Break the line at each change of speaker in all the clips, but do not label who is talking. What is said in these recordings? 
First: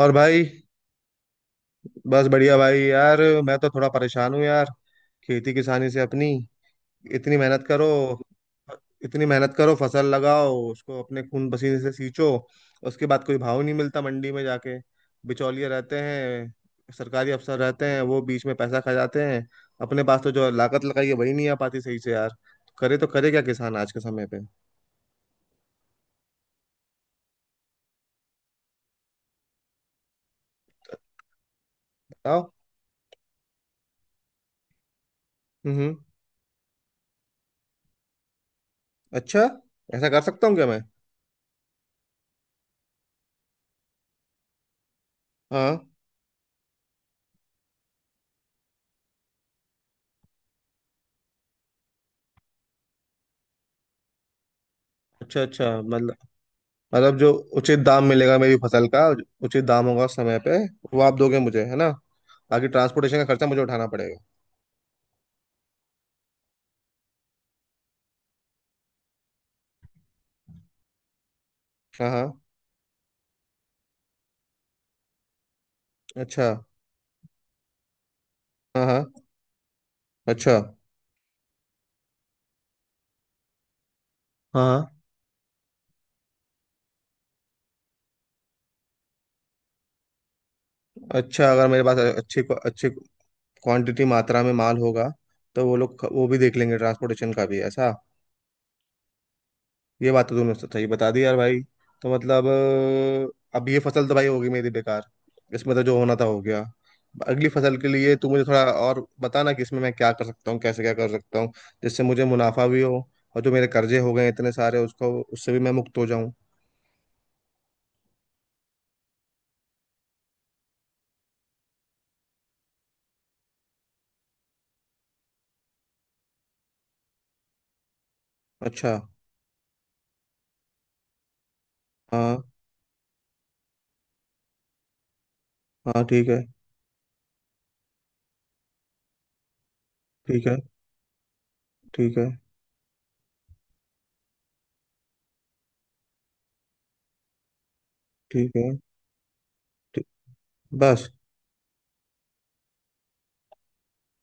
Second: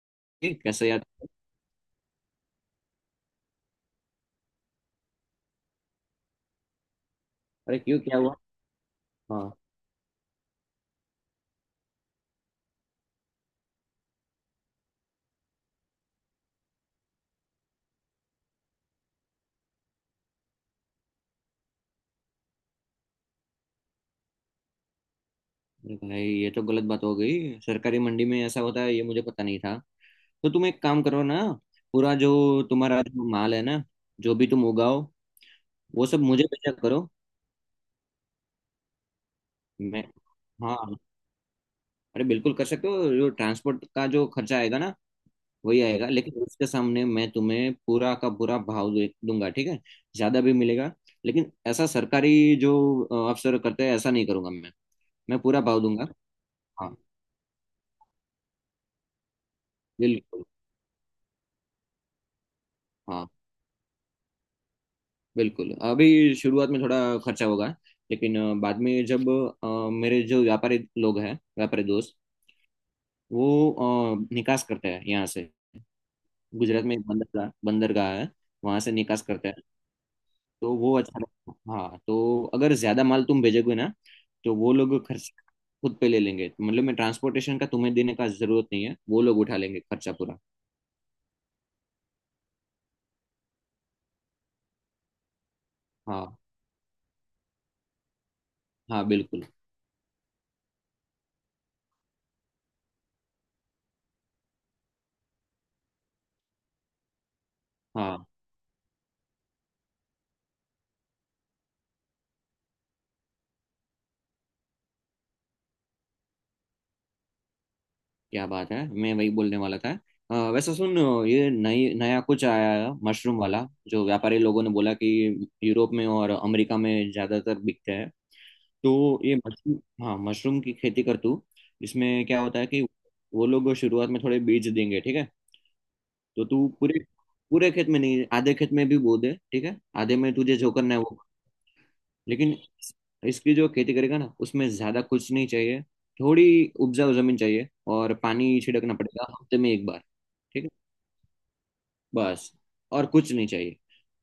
और भाई।
ये कैसे याद।
बस बढ़िया भाई यार, मैं तो थोड़ा परेशान हूँ यार। खेती किसानी से अपनी। इतनी मेहनत
अरे
करो,
क्यों? क्या हुआ?
इतनी
हाँ।
मेहनत करो, फसल लगाओ उसको अपने खून पसीने से सींचो, उसके बाद कोई भाव नहीं मिलता मंडी में जाके। बिचौलिए रहते हैं, सरकारी अफसर रहते हैं, वो बीच में पैसा खा जाते हैं। अपने पास तो जो लागत लगाई है वही नहीं आ पाती सही से यार। करे तो करे क्या किसान आज के समय पे,
अरे भाई ये तो गलत बात हो गई, सरकारी मंडी में ऐसा होता है ये मुझे पता नहीं था। तो तुम एक काम करो ना, पूरा जो
बताओ।
तुम्हारा जो माल है ना, जो भी तुम उगाओ
हम्म हम्म।
वो सब मुझे भेजा करो।
अच्छा,
मैं।
ऐसा कर सकता हूँ क्या मैं?
हाँ। अरे बिल्कुल कर सकते हो, जो ट्रांसपोर्ट का जो खर्चा आएगा ना वही
हाँ।
आएगा, लेकिन उसके सामने मैं तुम्हें पूरा का पूरा भाव दे दूंगा। ठीक है, ज्यादा भी मिलेगा। लेकिन ऐसा सरकारी जो अफसर करते हैं ऐसा नहीं करूंगा मैं। मैं
अच्छा
पूरा
अच्छा,
भाव दूंगा।
मतलब,
हाँ।
मतलब जो उचित दाम मिलेगा मेरी फसल का, उचित दाम होगा समय
बिल्कुल।
पे, वो आप दोगे मुझे, है ना? बाकी ट्रांसपोर्टेशन का
हाँ
खर्चा मुझे उठाना पड़ेगा।
बिल्कुल, अभी शुरुआत में थोड़ा खर्चा होगा। लेकिन बाद में जब मेरे जो व्यापारी लोग हैं, व्यापारी
हाँ
दोस्त,
हाँ।
वो निकास करते हैं यहाँ से।
अच्छा।
गुजरात में एक बंदरगाह बंदरगाह है, वहाँ
हाँ
से
हाँ।
निकास करते हैं।
अच्छा।
तो वो अच्छा रहेगा। हाँ, तो अगर ज़्यादा माल तुम भेजोगे ना तो
हाँ
वो लोग
हाँ।
खर्च खुद पे ले लेंगे। मतलब मैं ट्रांसपोर्टेशन का तुम्हें देने का जरूरत नहीं है, वो लोग उठा लेंगे खर्चा पूरा।
अच्छा, अगर मेरे पास अच्छी अच्छी क्वांटिटी मात्रा में माल होगा, तो वो लोग वो
हाँ।
भी देख लेंगे ट्रांसपोर्टेशन का भी, ऐसा?
हाँ बिल्कुल।
ये बात तो तुमने सही बता दी यार भाई। तो मतलब अब ये फसल तो भाई होगी मेरी बेकार, इसमें तो जो होना था हो गया। अगली फसल के लिए
हाँ।
तू मुझे थोड़ा और बताना कि इसमें मैं क्या कर सकता हूँ, कैसे क्या कर सकता हूँ, जिससे मुझे मुनाफा भी हो और जो मेरे कर्जे हो गए हैं इतने सारे उसको उससे भी मैं मुक्त हो जाऊं।
क्या बात है, मैं वही बोलने वाला था। वैसे सुन, ये नई नया कुछ आया है मशरूम वाला। जो व्यापारी लोगों ने बोला कि यूरोप में और अमेरिका में ज्यादातर बिकते हैं।
अच्छा।
तो ये मशरूम। हाँ मशरूम की खेती कर तू। इसमें क्या
हाँ।
होता है कि वो लोग शुरुआत में थोड़े बीज देंगे। ठीक है,
हाँ ठीक है।
तो तू पूरे पूरे खेत में नहीं, आधे खेत में भी बो दे। ठीक है, आधे में
ठीक है।
तुझे जो करना है वो।
ठीक है।
लेकिन इसकी जो खेती करेगा ना उसमें ज्यादा कुछ नहीं चाहिए। थोड़ी उपजाऊ जमीन चाहिए, और
ठीक
पानी
है।
छिड़कना पड़ेगा हफ्ते में एक बार।
ठीक।
ठीक है।
बस।
बस और कुछ नहीं चाहिए।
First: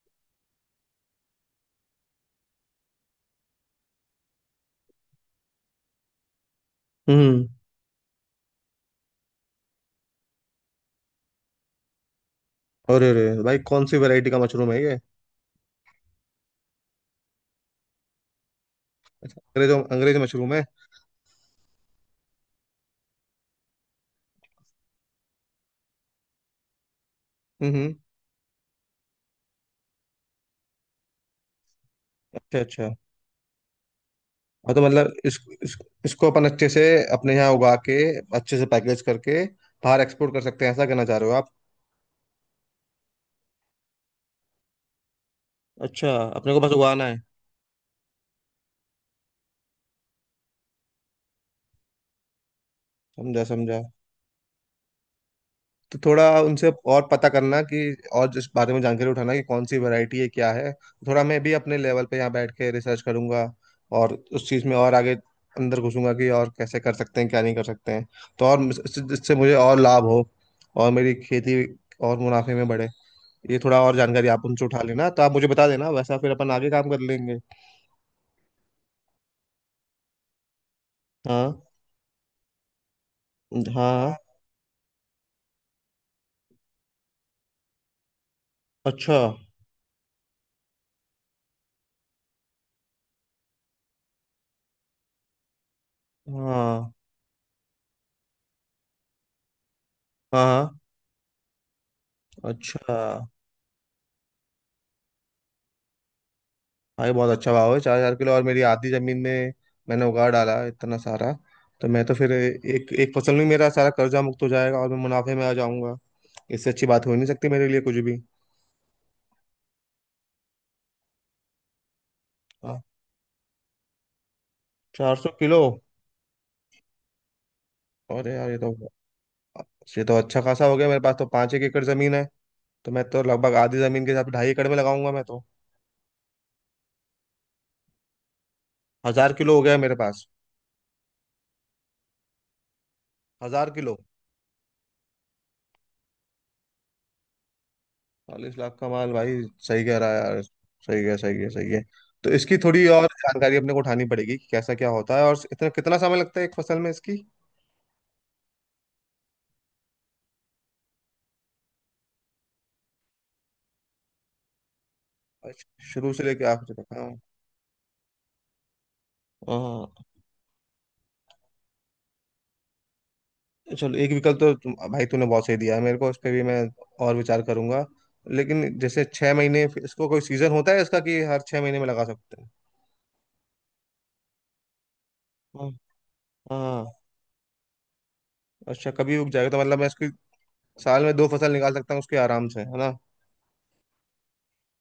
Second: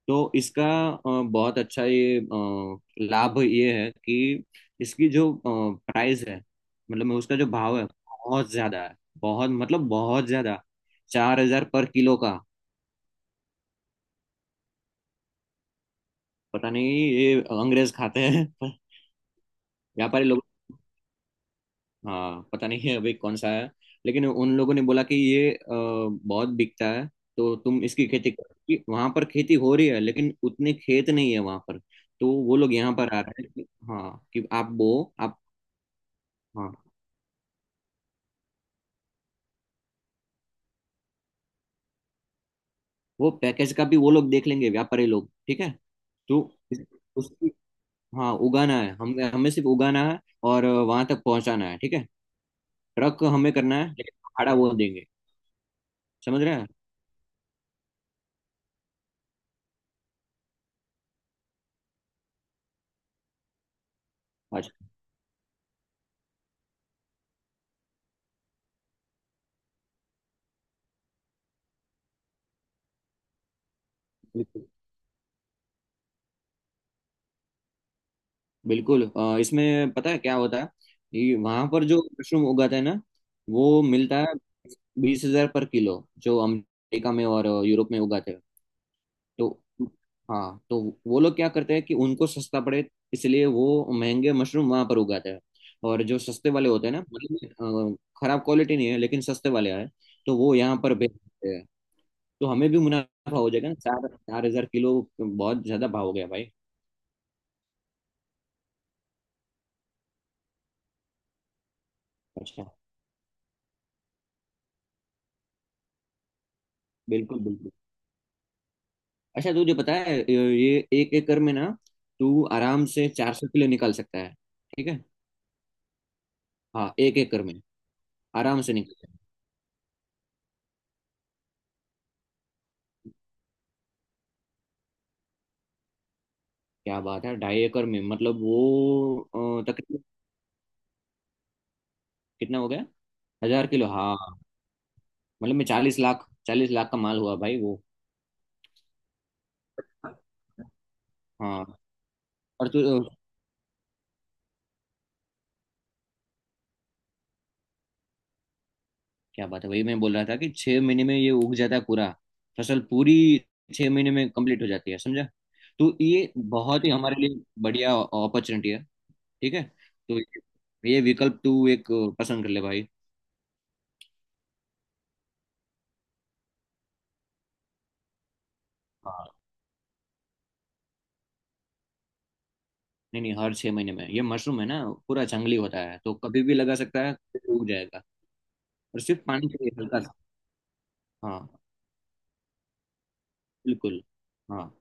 तो इसका बहुत अच्छा, ये लाभ ये है कि इसकी जो प्राइस है, मतलब मैं उसका जो
हम्म।
भाव है बहुत ज्यादा है। बहुत, मतलब बहुत ज्यादा। 4000 पर किलो का।
अरे अरे भाई, कौन सी वैरायटी का मशरूम है ये?
पता नहीं, ये अंग्रेज खाते हैं
अच्छा, अंग्रेज अंग्रेज
व्यापारी लोग।
मशरूम है।
हाँ पता नहीं अभी कौन सा आया, लेकिन उन लोगों ने बोला कि ये बहुत बिकता है। तो
हम्म
तुम
हम्म,
इसकी खेती करो, वहां पर खेती हो रही है लेकिन उतने खेत नहीं है वहां पर। तो वो
अच्छा
लोग
अच्छा।
यहाँ पर आ रहे हैं कि, हाँ कि आप
हाँ तो मतलब
वो आप।
इस, इसको अपन अच्छे से
हाँ।
अपने यहाँ उगा के अच्छे से पैकेज करके बाहर एक्सपोर्ट कर सकते हैं, ऐसा कहना चाह रहे हो आप?
वो पैकेज का भी वो लोग देख लेंगे व्यापारी लोग। ठीक है,
अच्छा,
तो
अपने को बस
इस-
उगाना है।
उसकी। हाँ उगाना है, हम हमें सिर्फ उगाना है। और वहां तक पहुंचाना है। ठीक है, ट्रक
समझा
हमें करना
समझा,
है लेकिन भाड़ा वो देंगे।
तो थोड़ा
समझ रहे हैं।
उनसे और पता करना कि और इस बारे में जानकारी उठाना कि कौन सी वैरायटी है क्या है। थोड़ा मैं भी अपने लेवल पे यहाँ बैठ के रिसर्च करूंगा और उस चीज़ में और
अच्छा।
आगे अंदर घुसूंगा कि और कैसे कर सकते हैं क्या नहीं कर सकते हैं। तो और इससे इससे मुझे और लाभ हो और मेरी खेती और मुनाफे में बढ़े। ये थोड़ा और जानकारी आप उनसे उठा लेना तो आप मुझे बता देना, वैसा फिर अपन आगे काम कर लेंगे।
बिल्कुल, इसमें पता है क्या होता है? ये
हाँ
वहां पर जो मशरूम उगाते हैं ना
हाँ।
वो
हाँ,
मिलता है 20000 पर किलो। जो अमेरिका में और यूरोप में उगाते हैं।
अच्छा।
तो। हाँ तो वो लोग क्या करते हैं कि उनको सस्ता पड़े, इसलिए वो महंगे मशरूम वहां पर उगाते हैं। और जो सस्ते वाले होते
हाँ
हैं ना, मतलब खराब क्वालिटी नहीं है लेकिन सस्ते वाले हैं, तो
हाँ।
वो
हाँ,
यहाँ पर बेचते हैं। तो हमें भी
अच्छा।
मुनाफा हो जाएगा ना, चार चार हजार किलो। बहुत ज्यादा भाव हो गया भाई।
भाई बहुत अच्छा भाव है, 4000 किलो, और मेरी आधी जमीन में मैंने उगा डाला है इतना सारा, तो मैं तो फिर
अच्छा।
एक एक फसल में मेरा सारा कर्जा मुक्त हो जाएगा और मैं मुनाफे में आ जाऊंगा। इससे अच्छी बात हो ही नहीं
बिल्कुल
सकती मेरे
बिल्कुल।
लिए कुछ भी।
अच्छा तुझे पता है, ये 1 एकड़ में ना तू
हाँ।
आराम से 400 किलो निकाल सकता है। ठीक है।
400 किलो।
हाँ, 1 एकड़ में
अरे यार ये
आराम
तो,
से निकल सकता है।
ये तो अच्छा खासा हो गया, मेरे पास तो पाँच एक एकड़ जमीन है, तो मैं तो लगभग आधी जमीन के हिसाब से 2.5 एकड़ में लगाऊंगा मैं तो।
क्या बात है, 2.5 एकड़ में मतलब
1000 किलो हो
वो
गया मेरे
तकरीबन
पास।
कितना हो गया? हजार
हजार
किलो
किलो
हाँ। मतलब मैं 40 लाख, 40 लाख का माल हुआ भाई वो।
40 लाख का माल भाई। सही कह रहा है यार, सही है, सही है,
हाँ।
सही है। तो इसकी
और तू,
थोड़ी और जानकारी अपने को उठानी पड़ेगी कि कैसा क्या होता है और इतना कितना समय लगता है एक फसल में इसकी।
क्या बात है, वही मैं बोल रहा था कि 6 महीने में ये उग जाता है पूरा। फसल पूरी 6 महीने में कंप्लीट हो जाती है, समझा?
अच्छा,
तो
शुरू से
ये
लेके आखिर
बहुत ही
तक, हाँ।
हमारे लिए बढ़िया अपॉर्चुनिटी है। ठीक है,
हाँ।
तो ये विकल्प तू एक पसंद कर ले भाई।
चलो, एक विकल्प तो भाई तूने बहुत सही दिया है मेरे को, इस पे भी मैं और विचार करूंगा, लेकिन जैसे छह
हाँ।
महीने इसको कोई सीजन होता है इसका कि हर 6 महीने में लगा सकते हैं?
नहीं नहीं, हर 6 महीने में, ये मशरूम है ना पूरा जंगली
हाँ
होता है, तो कभी भी लगा
हाँ,
सकता है, कभी भी उग जाएगा।
अच्छा
और
कभी
सिर्फ
उग
पानी
जाएगा तो
चाहिए
मतलब मैं
हल्का
इसकी
सा।
साल में दो
हाँ।
फसल निकाल सकता हूँ उसके आराम से, है ना?
बिल्कुल। हाँ।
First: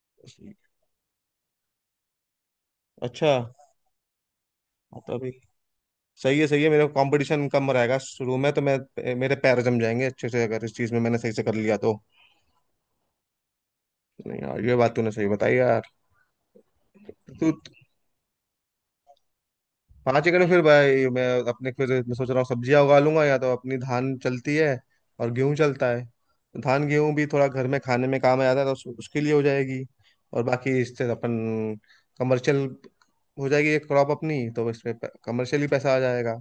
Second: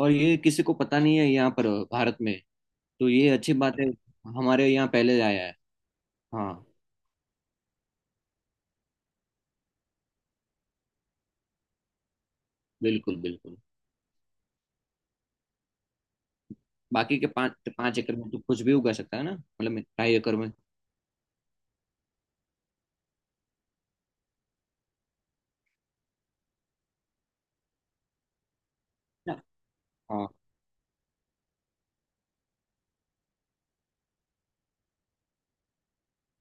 और ये किसी को पता नहीं है यहाँ पर, भारत में, तो ये
अच्छा।
अच्छी बात है। हमारे यहाँ
हाँ, तो
पहले
अभी,
आया है।
सही है, सही
हाँ।
है, मेरा कंपटीशन कम रहेगा शुरू में तो मैं, मेरे पैर जम जाएंगे अच्छे से अगर इस चीज में मैंने सही से कर लिया तो।
बिल्कुल बिल्कुल।
नहीं यार, ये बात तूने सही बताई यार।
बाकी के
तू
5 5 एकड़ में तो कुछ भी उगा सकता है ना, मतलब मैं ढाई
पाँच
एकड़
एकड़ में
में।
फिर भाई मैं, अपने फिर मैं सोच रहा हूँ सब्जियां उगा लूंगा, या तो अपनी धान चलती है और गेहूं चलता है। धान गेहूं भी थोड़ा घर में खाने में काम आ जाता है तो उसके लिए
ना?
हो जाएगी।
हाँ।
और बाकी इससे अपन कमर्शियल हो जाएगी एक क्रॉप अपनी, तो इसमें कमर्शियली पैसा आ जाएगा।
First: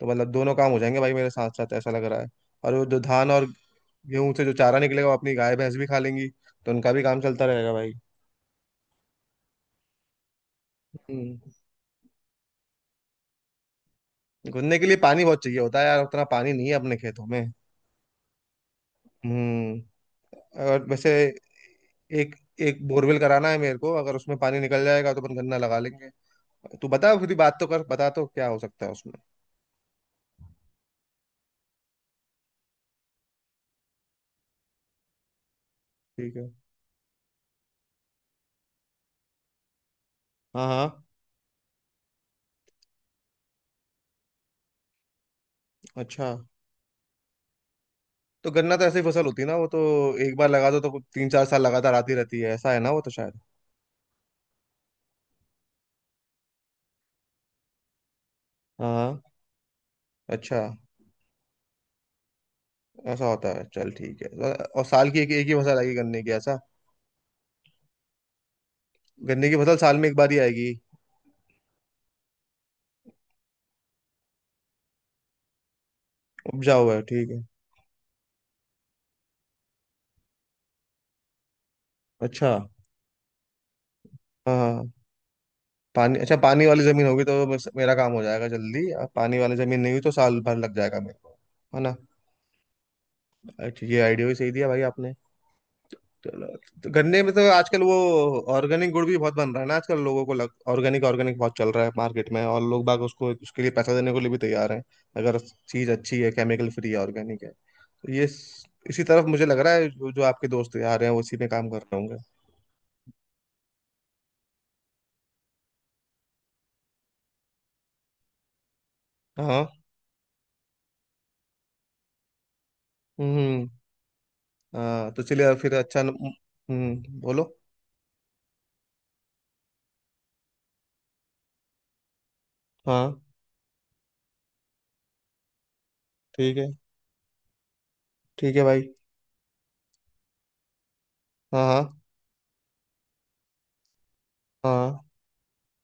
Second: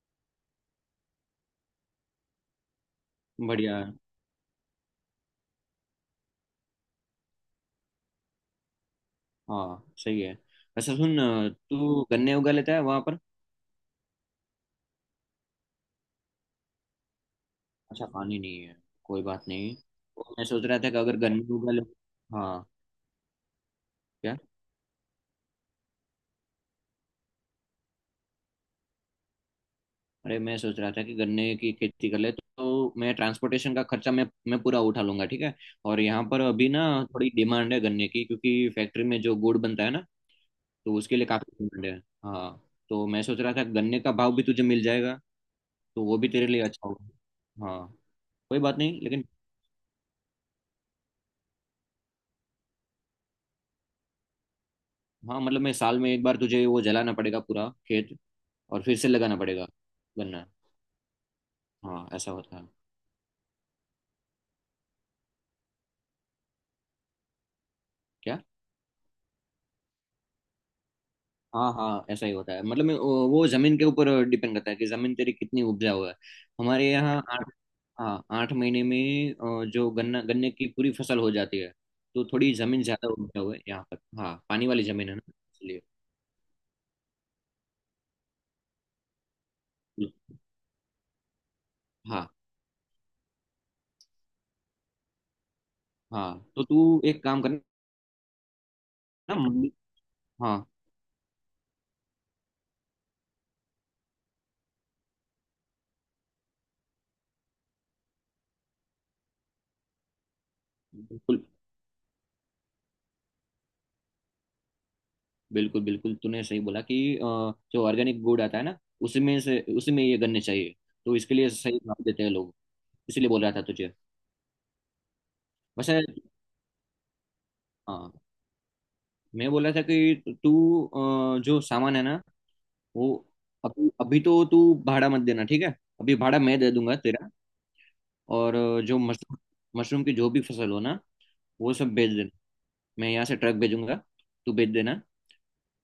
तो मतलब दोनों काम हो जाएंगे भाई मेरे साथ साथ, ऐसा लग रहा है। और वो जो धान और
बढ़िया है।
गेहूं से जो चारा निकलेगा वो अपनी गाय भैंस भी खा लेंगी तो उनका भी काम चलता रहेगा भाई।
हाँ सही है। अच्छा सुन,
हम्म।
तू गन्ने उगा लेता है वहां पर?
घूमने के लिए पानी बहुत चाहिए होता है यार, उतना पानी नहीं है अपने खेतों में।
अच्छा, पानी नहीं है, कोई बात नहीं।
हम्म।
और मैं सोच रहा
और
था कि
वैसे
अगर गन्ने उगा ले।
एक
हाँ।
एक बोरवेल कराना है मेरे को, अगर उसमें
क्या?
पानी निकल जाएगा तो अपन गन्ना लगा लेंगे। तू बता फिर, बात तो कर, बता तो क्या हो सकता है उसमें।
अरे मैं सोच रहा था कि गन्ने की खेती कर ले तो मैं ट्रांसपोर्टेशन का खर्चा मैं पूरा उठा लूंगा। ठीक है, और यहाँ
ठीक
पर
है।
अभी ना थोड़ी डिमांड है गन्ने की, क्योंकि फैक्ट्री में जो गुड़ बनता है ना
हाँ
तो
हाँ।
उसके लिए काफी डिमांड है। हाँ, तो मैं सोच रहा था गन्ने का भाव भी तुझे मिल जाएगा, तो वो
अच्छा।
भी तेरे लिए अच्छा होगा। हाँ।
तो
कोई
गन्ना
बात
तो ऐसी
नहीं लेकिन।
फसल होती है ना, वो तो एक बार लगा दो तो कुछ तीन चार साल लगातार आती रहती है, ऐसा है ना वो तो शायद।
हाँ मतलब मैं, साल में एक बार तुझे वो जलाना पड़ेगा पूरा खेत, और फिर से
हाँ।
लगाना पड़ेगा गन्ना।
अच्छा।
हाँ ऐसा होता है।
ऐसा होता है, चल ठीक है। और साल की एक एक ही फसल आएगी गन्ने की, ऐसा?
क्या?
गन्ने की फसल साल में एक बार ही आएगी?
हाँ हाँ ऐसा ही होता है। मतलब मैं- वो जमीन के ऊपर डिपेंड करता है कि जमीन तेरी कितनी उपजाऊ है।
उपजाऊ
हमारे
है,
यहाँ
ठीक है।
आठ, हाँ 8 महीने में जो गन्ना गन्ने की पूरी फसल हो जाती है। तो
अच्छा।
थोड़ी जमीन ज्यादा उपजाऊ है यहाँ पर, हाँ
हाँ
पानी वाली
हाँ।
जमीन है ना, इसलिए।
पानी, अच्छा पानी वाली जमीन होगी तो बस मेरा काम हो जाएगा जल्दी, अब पानी वाली जमीन नहीं हुई तो साल भर लग जाएगा मेरे को, है ना?
हाँ।
अच्छा, ये आइडिया भी सही दिया भाई आपने।
हाँ
चलो।
तो
तो
तू
गन्ने
एक
में तो
काम करना।
आजकल वो ऑर्गेनिक गुड़ भी बहुत बन रहा है
मंडी।
ना आजकल, लोगों को लग,
हाँ।
ऑर्गेनिक ऑर्गेनिक बहुत चल रहा है मार्केट में और लोग बाग उसको उसके लिए पैसा देने के लिए भी तैयार हैं अगर चीज़ अच्छी है, केमिकल फ्री है, ऑर्गेनिक है। तो ये इसी तरफ मुझे लग रहा है, जो जो आपके दोस्त यार हैं वो इसी
बिल्कुल
में काम कर रहे होंगे।
बिल्कुल बिल्कुल, तूने सही बोला कि जो ऑर्गेनिक गुड़ आता है ना, उसी में से
हाँ।
उसी में ये गन्ने चाहिए। तो इसके लिए सही भाव देते हैं लोग, इसीलिए बोल रहा था
हम्म।
तुझे।
हाँ तो चलिए फिर,
वैसे।
अच्छा बोलो।
हाँ। मैं बोला था कि तू जो सामान है ना,
हाँ।
वो, अभी अभी तो तू भाड़ा मत देना। ठीक है, अभी भाड़ा
ठीक
मैं
है।
दे दूंगा तेरा। और
ठीक है भाई।
जो मशरूम मशरूम की जो भी फसल हो ना
हाँ
वो सब
हाँ।
भेज देना। मैं यहाँ से ट्रक भेजूंगा, तू भेज देना।
हाँ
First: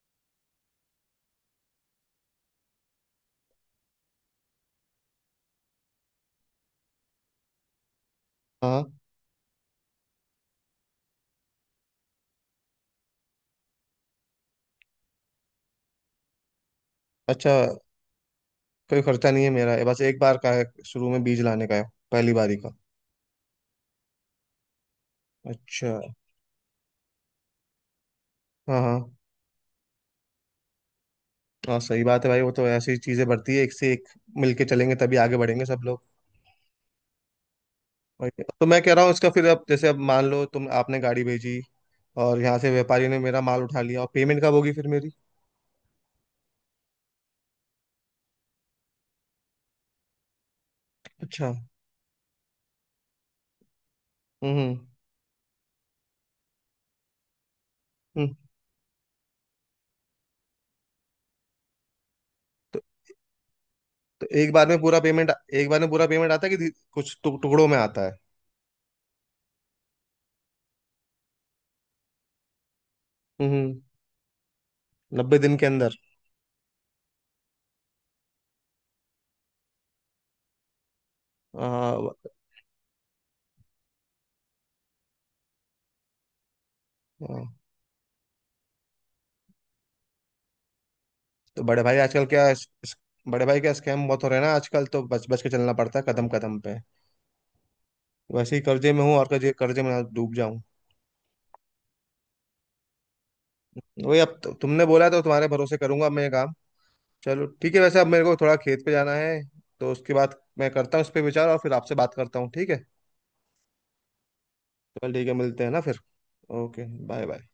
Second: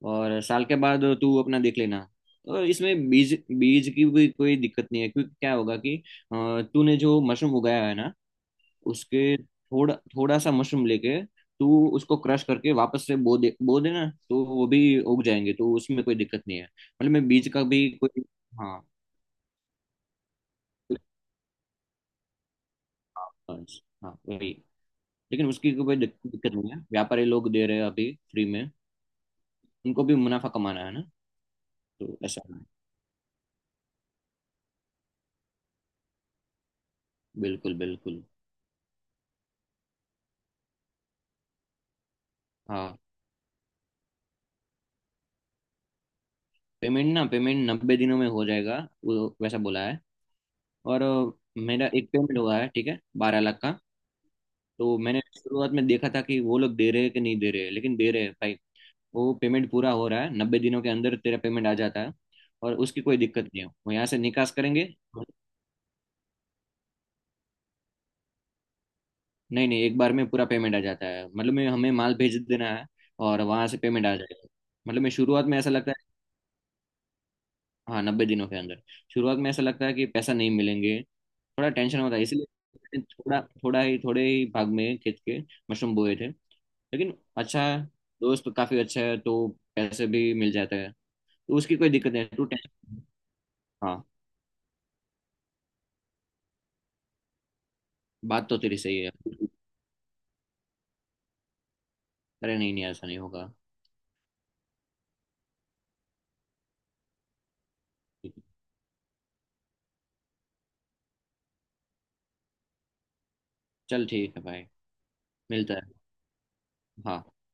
और साल के बाद तू अपना देख लेना। और इसमें बीज, बीज की भी कोई दिक्कत नहीं है, क्योंकि क्या होगा कि तूने जो मशरूम उगाया है ना,
हाँ।
उसके थोड़ा थोड़ा सा मशरूम लेके, तो उसको क्रश करके वापस से बो देना, तो वो भी उग जाएंगे। तो उसमें कोई दिक्कत नहीं है, मतलब मैं बीज
अच्छा,
का भी कोई। हाँ।
कोई खर्चा नहीं है मेरा, ये बस एक बार का है शुरू में बीज लाने का है, पहली बारी का।
हाँ, हाँ, वही। लेकिन उसकी
अच्छा।
कोई दिक्कत नहीं है, व्यापारी लोग दे रहे हैं अभी फ्री में।
हाँ हाँ।
उनको भी मुनाफा कमाना है ना,
हाँ सही
तो
बात है भाई,
ऐसा
वो
है।
तो ऐसी चीजें बढ़ती है एक से एक, मिलके चलेंगे तभी आगे बढ़ेंगे सब लोग।
बिल्कुल बिल्कुल।
और तो मैं कह रहा हूँ इसका, फिर अब जैसे, अब मान लो तुम, आपने गाड़ी भेजी और यहाँ से
हाँ।
व्यापारी ने मेरा माल उठा लिया, और पेमेंट कब होगी फिर मेरी?
पेमेंट ना, पेमेंट 90 दिनों में हो जाएगा, वो वैसा बोला है। और
अच्छा।
मेरा एक पेमेंट हुआ है, ठीक है, 12 लाख का।
हम्म
तो मैंने शुरुआत में देखा था कि वो लोग दे रहे हैं कि नहीं दे रहे हैं, लेकिन दे रहे
हम्म।
हैं
तो
भाई। वो पेमेंट पूरा हो रहा है, 90 दिनों के अंदर तेरा पेमेंट आ जाता है। और उसकी कोई दिक्कत नहीं है, वो यहाँ से
तो
निकास
एक बार में
करेंगे।
पूरा पेमेंट, एक बार में पूरा पेमेंट आता है कि कुछ टुकड़ों में आता है?
नहीं नहीं, एक बार में पूरा पेमेंट आ जाता है, मतलब में हमें माल भेज देना है और वहां से
हम्म।
पेमेंट आ जाएगा। मतलब मैं
नब्बे
शुरुआत
दिन
में
के
ऐसा लगता
अंदर?
है। हाँ, 90 दिनों के अंदर। शुरुआत में ऐसा लगता है कि पैसा नहीं मिलेंगे,
आ,
थोड़ा टेंशन
आ,
होता है, इसलिए मैंने थोड़ा थोड़ा ही थोड़े ही भाग में खेत के मशरूम बोए थे। लेकिन अच्छा है, दोस्त काफी अच्छा है तो पैसे भी मिल जाते हैं। तो
तो
उसकी
बड़े
कोई
भाई
दिक्कत
आजकल
नहीं, तू
क्या
टेंशन।
बड़े भाई क्या
हाँ।
स्कैम बहुत हो रहे हैं ना आजकल, तो बच बच के चलना पड़ता है कदम कदम पे।
बात
वैसे
तो
ही
तेरी
कर्जे
सही
में
है।
हूँ, और कर्जे कर्जे में ना डूब जाऊं।
अरे नहीं नहीं, ऐसा नहीं होगा।
वही अब तुमने बोला तो तुम्हारे भरोसे करूंगा मैं ये काम। चलो ठीक है, वैसे अब मेरे को थोड़ा खेत पे जाना है तो उसके बाद मैं करता हूँ इस पे विचार और फिर आपसे बात करता हूँ, ठीक है।
चल ठीक है भाई।
चल ठीक है, मिलते हैं
मिलता
ना
है।
फिर। ओके
हाँ।
Bye bye.